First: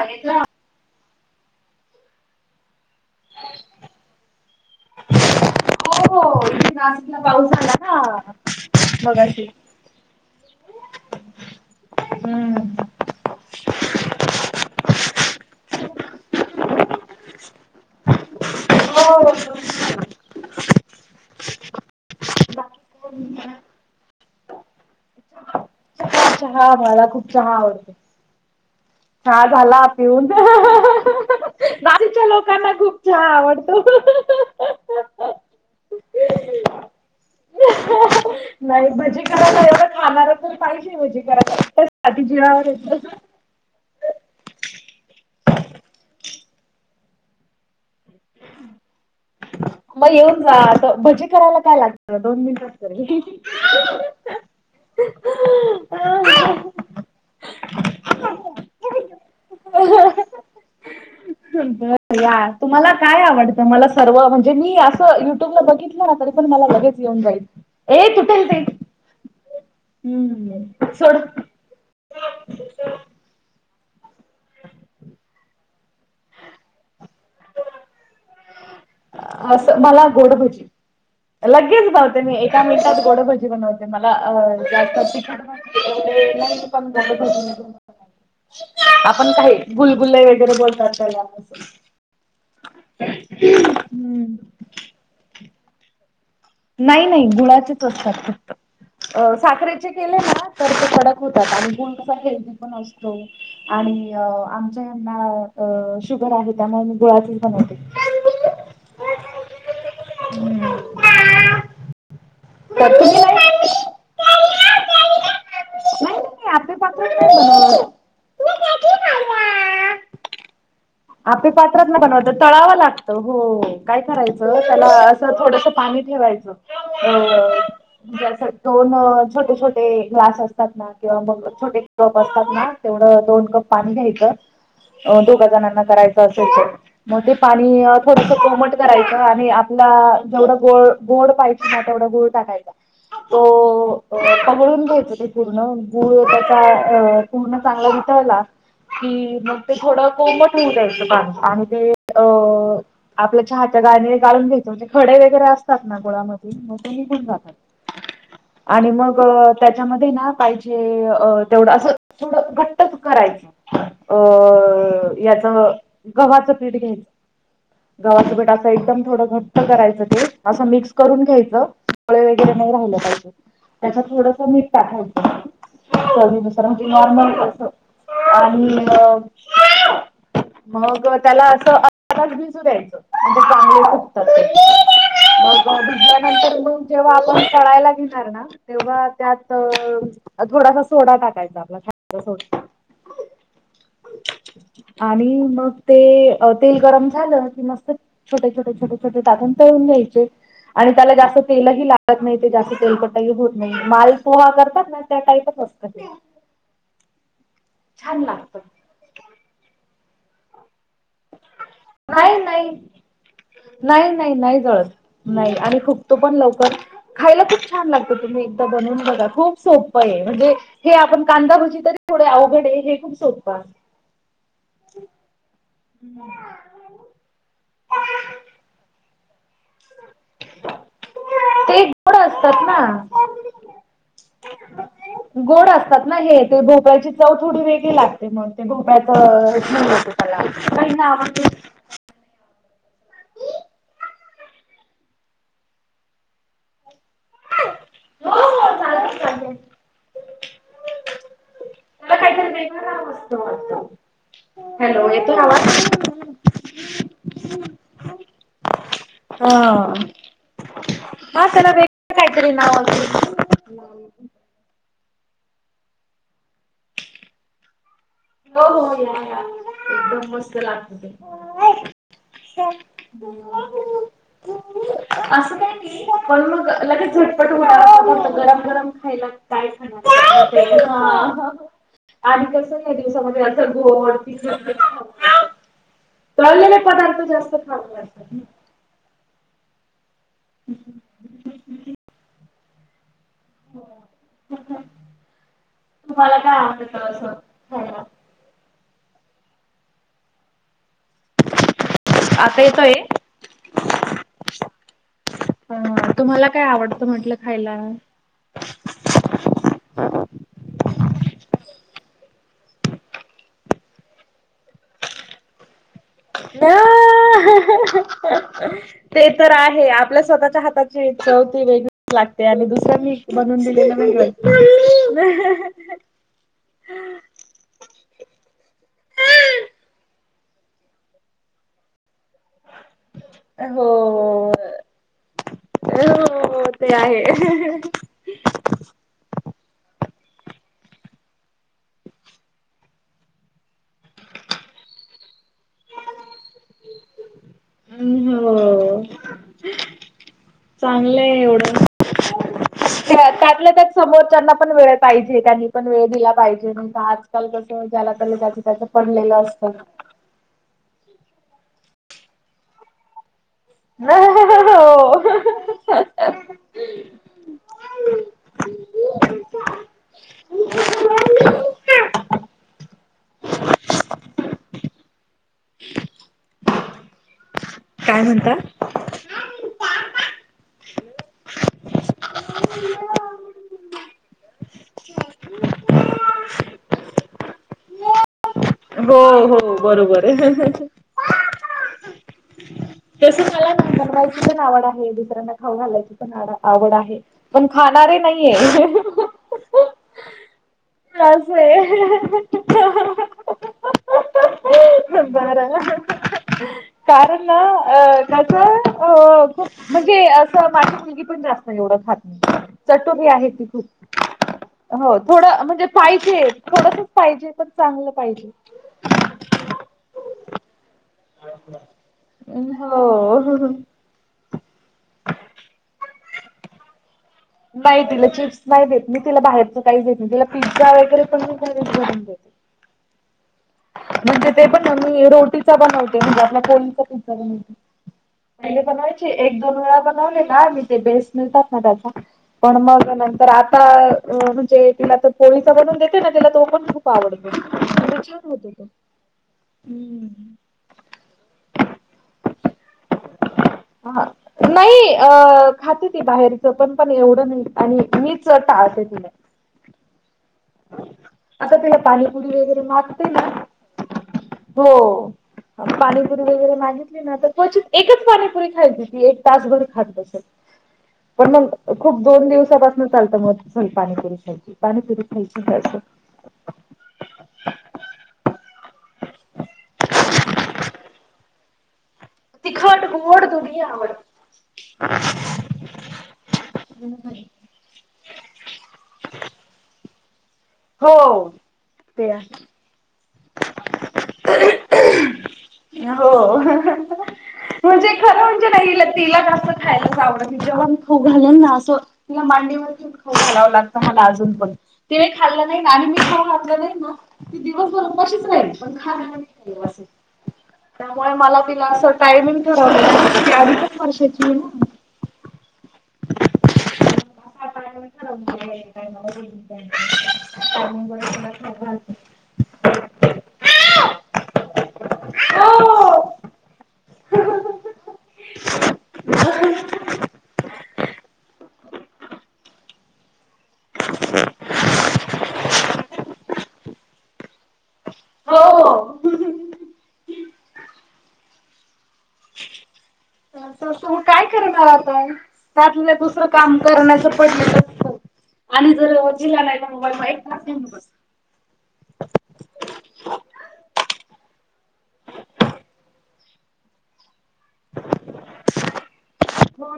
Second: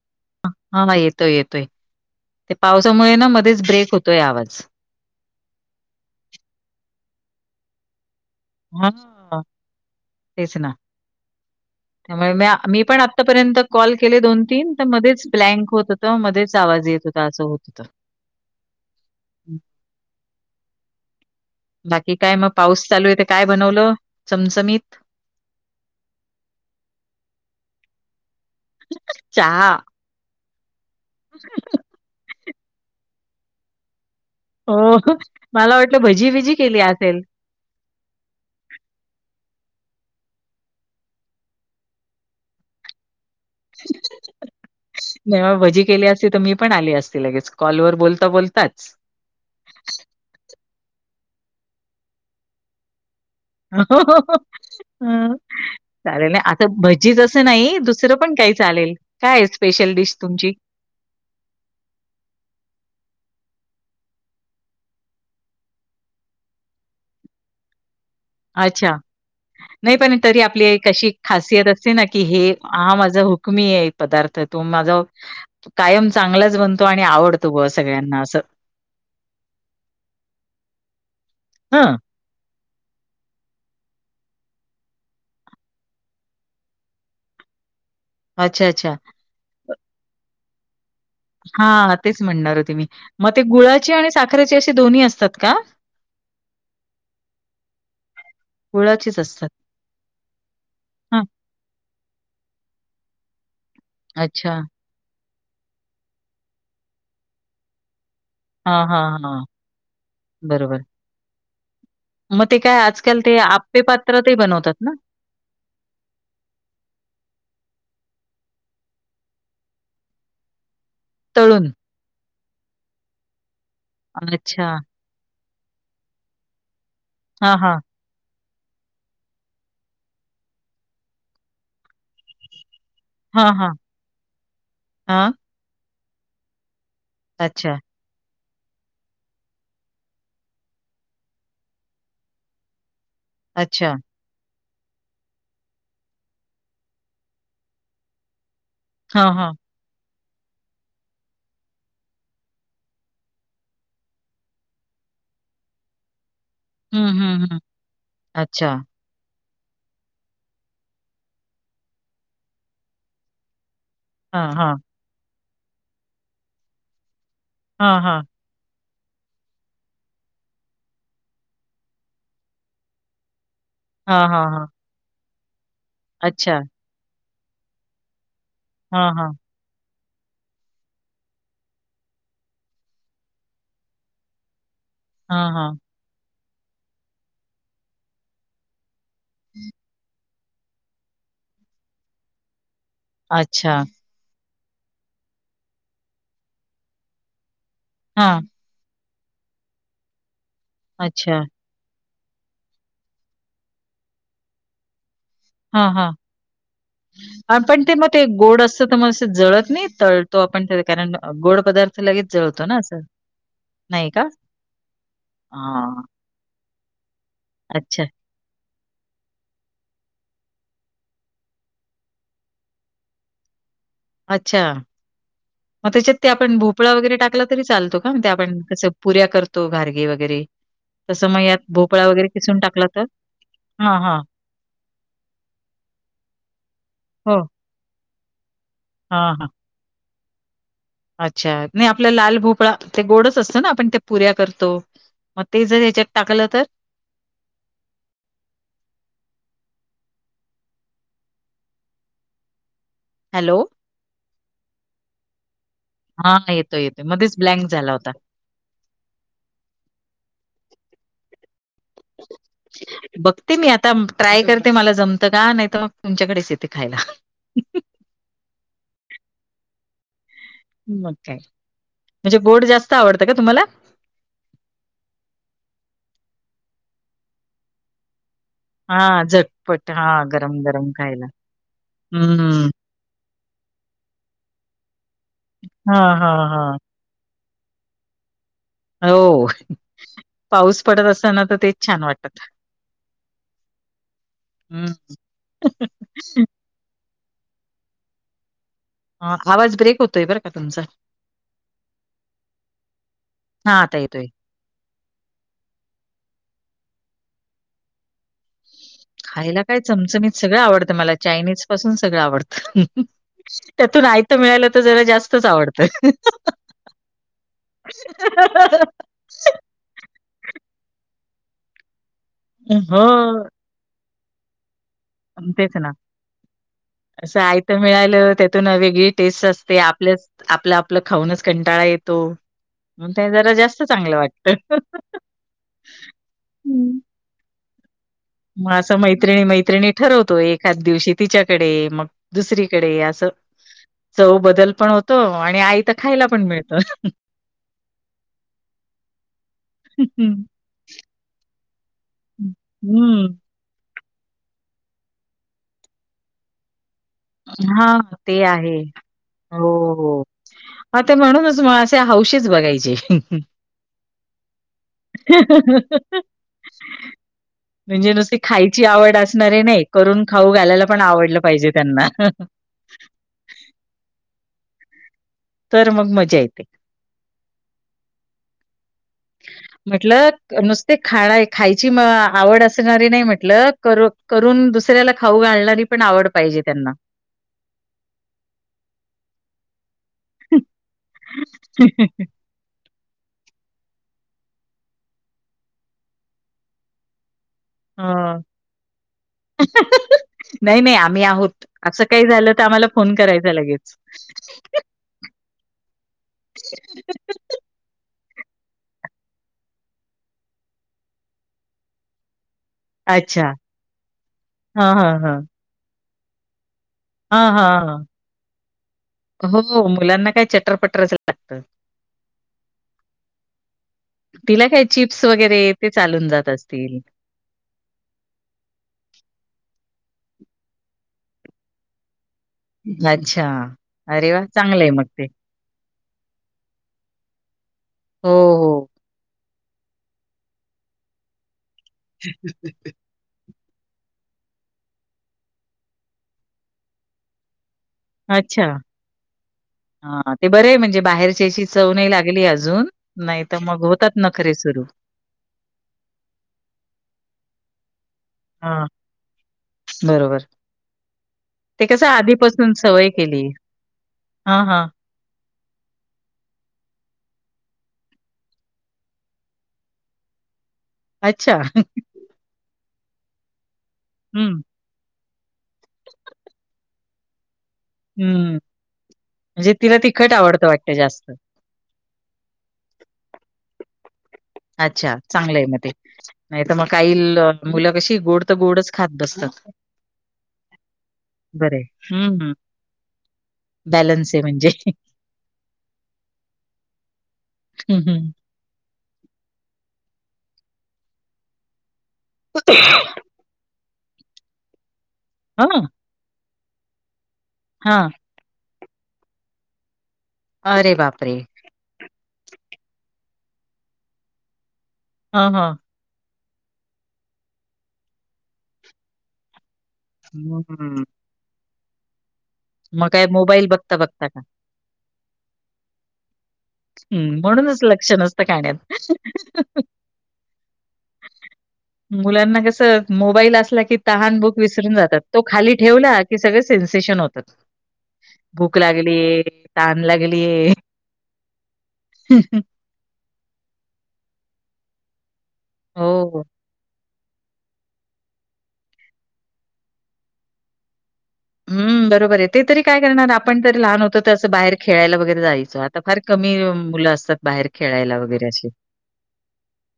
बघितलं हा येतोय येतोय ते पावसामुळे ना मध्येच ब्रेक होतोय आवाज हो इथे नाशिकला पाऊस आला ना हा मगाशी. तेच ना [unintelligible] त्यामुळे म हम्म. मी पण आतापर्यंत कॉल केले दोन तीन तर, मध्येच ब्लँक होत होत मध्येच आवाज येत होता. असं, होत होत. हो [unintelligible] बाकी काय मग, चहा पाऊस चालू आहे ते काय बनवलं चमचमीत. चहा मला, खूप चहा आवडते, चहा झाला पिऊन. का [unintelligible] मला खूप चहा आवडतो. हो, मला वाटलं भजीबिजी केली असेल. नाही, भजी करायला एवढं खाणार तर पाही म्हजे घ साधी जीवावर [unintelligible] नाही भजी केली असती तर, मी पण आली असते लगेच कॉलवर बोलता, बोलताच मग येऊन जा, आता भजी करायला काय लागत दोन मिनिट अस ह [unintelligible] चालेल, आता तरी. भजीच असं नाही दुसरं पण काही चालेल, काय स्पेशल डिश तुमची? ब या तुम्हाला काय आवडतं, मला सर्व म्हणजे मी असं युट्यूबला बघितलं ना तरी पण मला लगेच येऊन जाईल. एकच [unintelligible] अच्छा! नाही पण तरी आपली एक अशी सोड खासियत असते ना की हे हा माझा कु मी ये पदार्थ तो माझा [unintelligible] कायम चांगलाच बनतो आणि आवडतो ब सगळ्यांना असं. असं, मला गोड भजी लगेच हं. बन मी एका मिनिटात गोडभजी बनवते, मला जास्त नाही प [unintelligible] अच्छा! अच्छा! आपण काही, गुलगुलले वगैरे बोलतात त्याला हा तेच म्हणणार होते मी, मग ते गुळाची आणि हम्म साखरेची असे दोन्ही असतात का? नाही, नाही, गुळाचेच असतात फक्त, गुळाचेच अ असतात. साखरे ड हां. होत पण असतो आणि आ अच्छा. [unintelligible] त्यांना शुगर आहे त्यामुळे मी गुळाातीच बनवते. हा, हा, हा हम्म. बरोबर मग ते काय तर आजकाल तुम्ही ते नाही आपे पात्रातही नाही बनवतात ना? नाही, आप्पेपात्रात नाही बनवत. आपे तळून? पात्रात ना य बनवत तळावं लागतं, हो काय करायचं अच्छा. त्याला थोडस पाणी ठेवायचं, अ हां, हां. जस दोन छोटे छोटे ग्लास असतात ना किंवा मग छोटे कप असतात ना तेवढं दोन हां, कप हां. पाणी घ्यायचं, हां. दोघ जणांना करायचं असेल तर. म ते अच्छा, पाणी थोडसं कोमट करायचं आणि आपला जेवढं गोळ गोड पाहिज ना तेवढं गुळ टाकायचा. हो [unintelligible] अच्छा! पगडून घ्यायच ते पूर्ण गूळ त्याचा अ पूर्ण चांगला वितळला हां, कि हां. मग ते थोडं कोमट होऊ दयचं पाणी आणि ते अ आपल्या चहाच्या गाळणीने गाळून घेतो म्हणजे खडे वगैरे असतात ना गुळामध्ये मग ते हं, निघून हं, हं. जातात, अच्छा. आणि मग त्याच्यामध्ये ना पाहिजे तेवढं असं थोडं घट्टच करायचं. अ हा, हा, याच गव्हाचं पीठ घ्यायचं, हां, हां. गव्हाचं पीठ एकदम थोडं घट्ट करायचं ते, असं मिक्स करून घ्यायचं फळे वगैरे नाही राहिलं पाहिजे. त्याच्यात हां, थोडस हां, मीठ हां. टाकायच अच्छा. च नॉर्मल कस आणि हा हा मग त्याला असं आताच भिजू द्यायचं म्हणजे चांगले लागतात ते. हां, हां. मग भिजल्यानंतर म जेव्हा आपण तळायला घेणार ना तेव्हा त्यात थोडासा सोडा टाकायचा आपला ख सोडा. अच्छा. आणि मगं ते तेल गरम झालं की मस्त हां. छोट्ये छोटे छोट छोट दाबून पीळून घ्यायचे आणि त्याला अच्छा. जास्त तेलही लाग गत नाही ते जास्त तेलकटई होत नाही माल पोहा करतात नां त्या टाईपचं- - हांअ हांअ. हां पण ते मग ते छान लागतं. गोड असत तर मग जळत नाही, तळतो आपण कारण गोड पदार्थ लगेचं नाही जळतो नाही नां असं. नाही नाही नाही जळत नाही आणि हां. फूगतो पण लवकर. खायला खूप छान अच्छा. लागतो तुम्ही एकदा बनून बघा खूप सोपं ए म्हणजे हे आपण कांदाभजी तरी थोडे अवघडे हे खूप सोपं. - अच्छा! मगं त्याच्यात ते आपण भोपळा वगैरे टाकला तरी चालतो. ते आपण कस पुऱ्या करतो ना. तो घारगे वगैरे तसं मग यात ते भोपळा गोड वगैरे किसून असतात ना. टाकलां तर. हाअं हाअं गोड असतात नां हे ते भोपाळची चव हो. थोडी वेगळी लागते. मग ते भोपळ्याच होते त्याला. - अच्छां! नाही आपला लाल भोपळा ते गोडचं असतं नां आपण ते पुऱ्या करतो. - मगं ते जर ह्याच्यात टाकलं तर [unintelligible] होवं होव चालते चालेल. - त्याला काहीतरी वेगळं काम हॅलो? असतो हॅलों येतो आवाज. हा येतो येतो मध्येच ब्लँक झाला होता. हाअ मसेला बे कायतरी नाव असते. - ते मी आता ट्राय करते. मला जमतं का नाही तर मग तुमच्याकडेच येते खायला हां. - हों हों या या बसं बसं चला मग काय. लागते म्हणजे गोड जास्त आवडतं का तुम्हाला? [unintelligible] [unintelligible] असं काही नाही पण मग लगेच झटपट होणारा पदार्थ गरम खायला हाआं झटपट हा गरमं गरमं खायला - हम्म्. काही दिवसामध्ये असचं भोवती [unintelligible] दिसय असते. - हां, [inaudible] हां, हां. तळलेले पदार्थ जास्त खात जा. होंव [unintelligible] पाऊस पडत असताना तर तेच छानं! वाटतं. - [inaudible] हं. तुम्हाला काय वाटत असं. हा आवाज ब्रेक होतोयं बरं का तुमचा. आता येतोय [unintelligible] हां, आता येतोय. हं तुम्हाला काय आवडतं म्हंटलं खायला? खायला काय चमचमीतं सगळं आवडतं मला चायनीज पासून सगळं आवडतं. [unintelligible] त्यातून आयत मिळाला तर जरा जास्तचं आवडतं. नाअहहहं. - [unintelligible] ते तर आहेच आपल्या स्वतःच्या हाताची चव ते वेगळीच लागते. ते आणि दुसर्यांनी हो बनवून दिलेलं वेगळंच व मअमी. - तेच नां [inaudible] असं हाय. - ते मिळालं त्यातूनते वेगळी टेस्ट असते, आपलं आपलं खाऊनच कंटाळा येतो. मग ते जरा जास्तचं हो चांगलं वाटत. हो हो हो ते आहे हहहहं. मग असं मैत्रिणी मैत्रिणी ठरवतो, एखाद्या दिवशी तिच्याकडे मगं दुसरीकडे असंअं - चव बदलं पण होतो. आणि आयत खायला पण मिळतं. - हम्ं हमं होवं. ह्ं हम्मं. - चांगलंय एवढं [unintelligible] हं. आपल्या त्यात. - समोरच्यांना पण वेळ पाहिजे, त्यांनी पण वेळ दिला पाहिजे मग आजं. - ल कस हां, ज्याला त ते त्याच आहे. त्याचं पडलेलं असतं ह ते म्हणूनच मला असे हौशीच बघायचे ह हो. म्हणजे नुसती खायची आवड असणारे नाही करून खाऊ घालायला पण आवडलं पाहिजे त्यांना [inaudible] तर मग मजा येते काय म्हणता म्हटल नुसते खा खायची आवड असणारी नाही म्हटल कर करून दुसऱ्याला खाऊ घालणारी पण आवड पाहिजे त्यांना हो हो बरोबर आहे ह तस मलांतवायची पण आवड आहे दुसऱ्यांना खाऊन घालायची पण आवड आहे पण खाणारे हां. नाहीये नाही नाही आम आम्ही असं आहोत आहे असं काही झालं तर आम्हाला फोन करायचा लगेच बारा कारण अ त्याच अ खप म्हणजे अस मा पण जास्त एवढं खात नाही चटोरीी अच्छा. आहे ती खूप हां, हो हां, हां. थोडं म्हणजे पाहिजे थोडस पाहिजे हां, पण हां, हां. चांगलं पाहिजे हो मुलांना काय चटरपटरच लागतं हो तिला काय चिप्स वगैरे ते चालून जात असतील नाही तिला चिप्स नाही देत नाही तिला बाहेरच काही देत नाही तिला पिझ्झा वगैरे पण मी घरी सोून देते अच्छा अरे वाह! म्हणजे ते चांगलं पण आहे आ मग ते. रोटीचा बनवते म्हणजे आपला कोळीचा पिझ्झा बनवते हो हो बयची एक दोन वेळा बनवले का मी ते बेस्ट मिळतात ना त्याचा पण मग तर आता म्हणजे तिला तर पोळीसा बनवून देते ना तिला तो पण खूप आवडत छान होत तो हा ते हम्म. बरं आहे म्हणजे बाहेरच्याशी चव नाहीही लागली अजून नाही तर मग होतात हा. ना खरीे सुरू नाही अ खाते ती बाहेरच पण पण एवढं नाही आणि मीच हां, टाळते तिला बरोबर आता ते तिला कस पाणीपुरी आधीपासून वगैरे सवय मागते ना केली हां, हो हां. पाणीपुरी वगैरे माझ क्वचित एकच पाणीपुरी खायची ती एक तासभर खातस पण अच्छा. मग खूप दोन दिवसापासून चालतं मग पाणी पुरूय हं, पाणी पुर क आहे ब हम्म म्हणजे तिला तिखट आवडतं वाटतं जास्त तिखांड गोड दुनयावरड अच्छा चांगलं आहे मग ते नाही तर मग काईल मुलं कशी गोड तर गोडच खात बसतात हो बर ते हम्म हम् आहे बॅलन्स आहे म्हणजे हो हं, म्हणजे हं. खरं म्हणजे नाही तिला का खायलाच आवडत जेव्हा मी खऊ घालन ना असंि मांडीवरती खालाव लागत मला अजून पण त खाल्लं नाही हं, ना आणि मी खाऊ घातलं नाही ना हां. कच नाही प अरे त्यामुळे बापरे! मला तिला असं टायमिंग ठरवलं अडी पन वर्षाची ना हा हां [inaudible] मंग हं. ख मग काय मोबाईल बघता बघता का हम् म्हणूनच लक्ष नसतं खाण्यात मुलांना कस मोबाईल असला की तहान बुक विसरून जातात तो खाली ठेवला की सगळे सेन्सेशन होत भूक लागली ताण लागली हम हं ो काय करणार आताय त्या आपलंलं हो. दुसरं काम करण्याचं पडलं हो आणि जर व जिला नाही तर मोबाईल म एक फास घ बस हम् बरोबर आहे ते तरी काय करणार आपण जरी लहान होतो तर असं बाहेर खेळायला वगैरे जायचं फार कमी मुलं असतात बाहेर खेळायला वगैरे असे हो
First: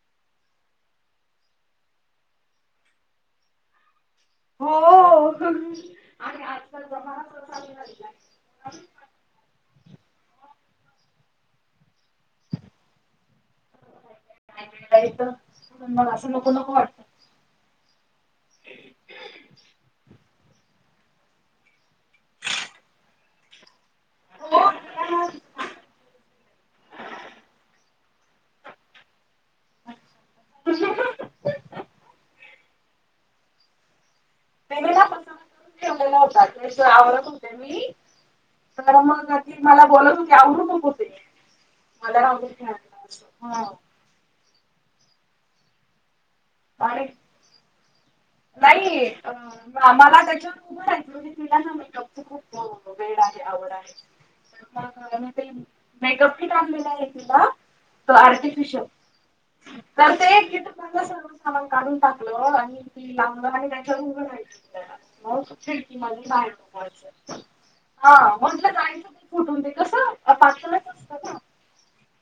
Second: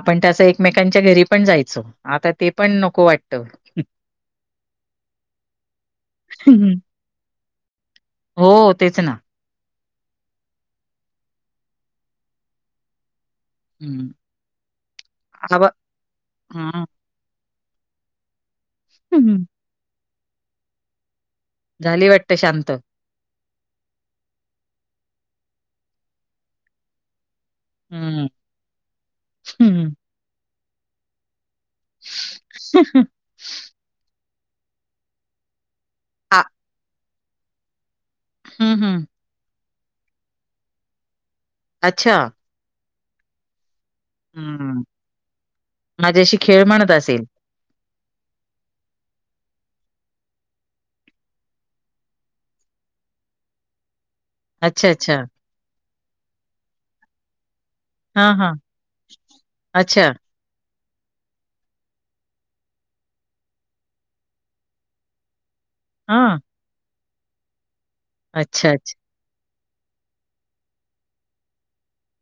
आपण तसं एकमेकांच्या घरी पण जायचो आता ते पण नको वाटत हो आणि हं, हं. आजकाल जमा हो तेच ना हम्म मग असं लोक लक वाटतात हम् हम झाली वाटते शांत हम्म हम्म ह पनला आ आवडत होते मी हं, तर हं. मग मला बोलती आवडत कुते अच्छा. मला रंग हम्म माझ्याशी खेळ म्हणत आणि असेल नाही मला त्याच्यावर उभं राहाचं म्ही तुलाना खूप वेळ आहे आवड आहे अच्छा, अच्छा. म ते मेकअप की टकलेला आहे तला त हां, हां. आर्टिफिशल अच्छा. तर ते एक गी सांग खमा काढून टाकलं आणि ती लांबलं आणि नाही खर उघून शिडकी म हां. मा हा म्हट अच्छा, अच्छा. जायचं फुटून ते कसं पातळच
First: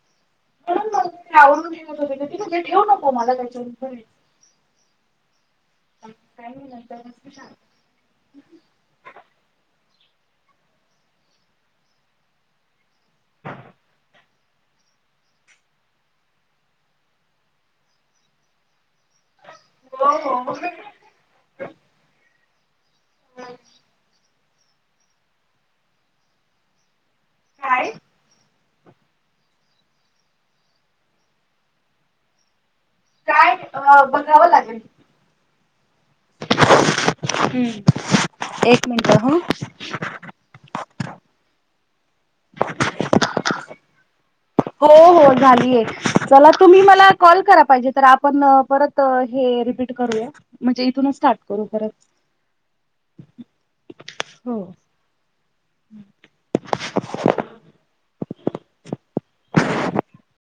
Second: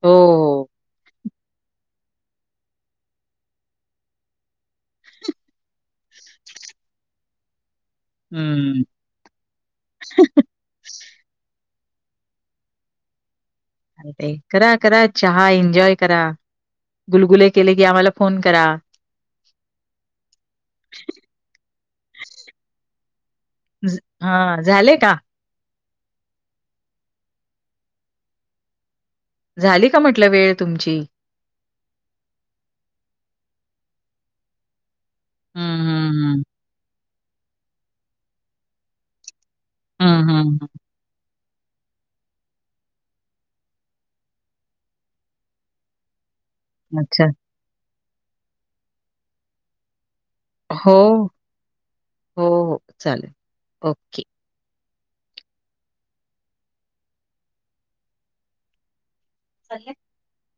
हो हो. म्हूनवरून घ होते तेे ठेऊ नको मला त्याच्यानंत काय म्हलंंत मस्त छान हम्म अ ते करा करा चहा एन्जॉय करा गुलगुले केले की आम्हाला फोन करा हो हा झाले का काय झाली का म्हटलं वेळ तुमची काय बघावं लागेल हम्म हम्म हम्म हम्म एक मिनिट हो हम् हम हम [inaudible] हो हो झालीय चला तुम्ही मला अच्छा. कॉल करा पाहिजे तर आपण परत हे रिपीट करूया. म्हणजे हो, इथूनच स्टार्ट करू खरच हो, हो. चालेल. ओके. हो. चालेत.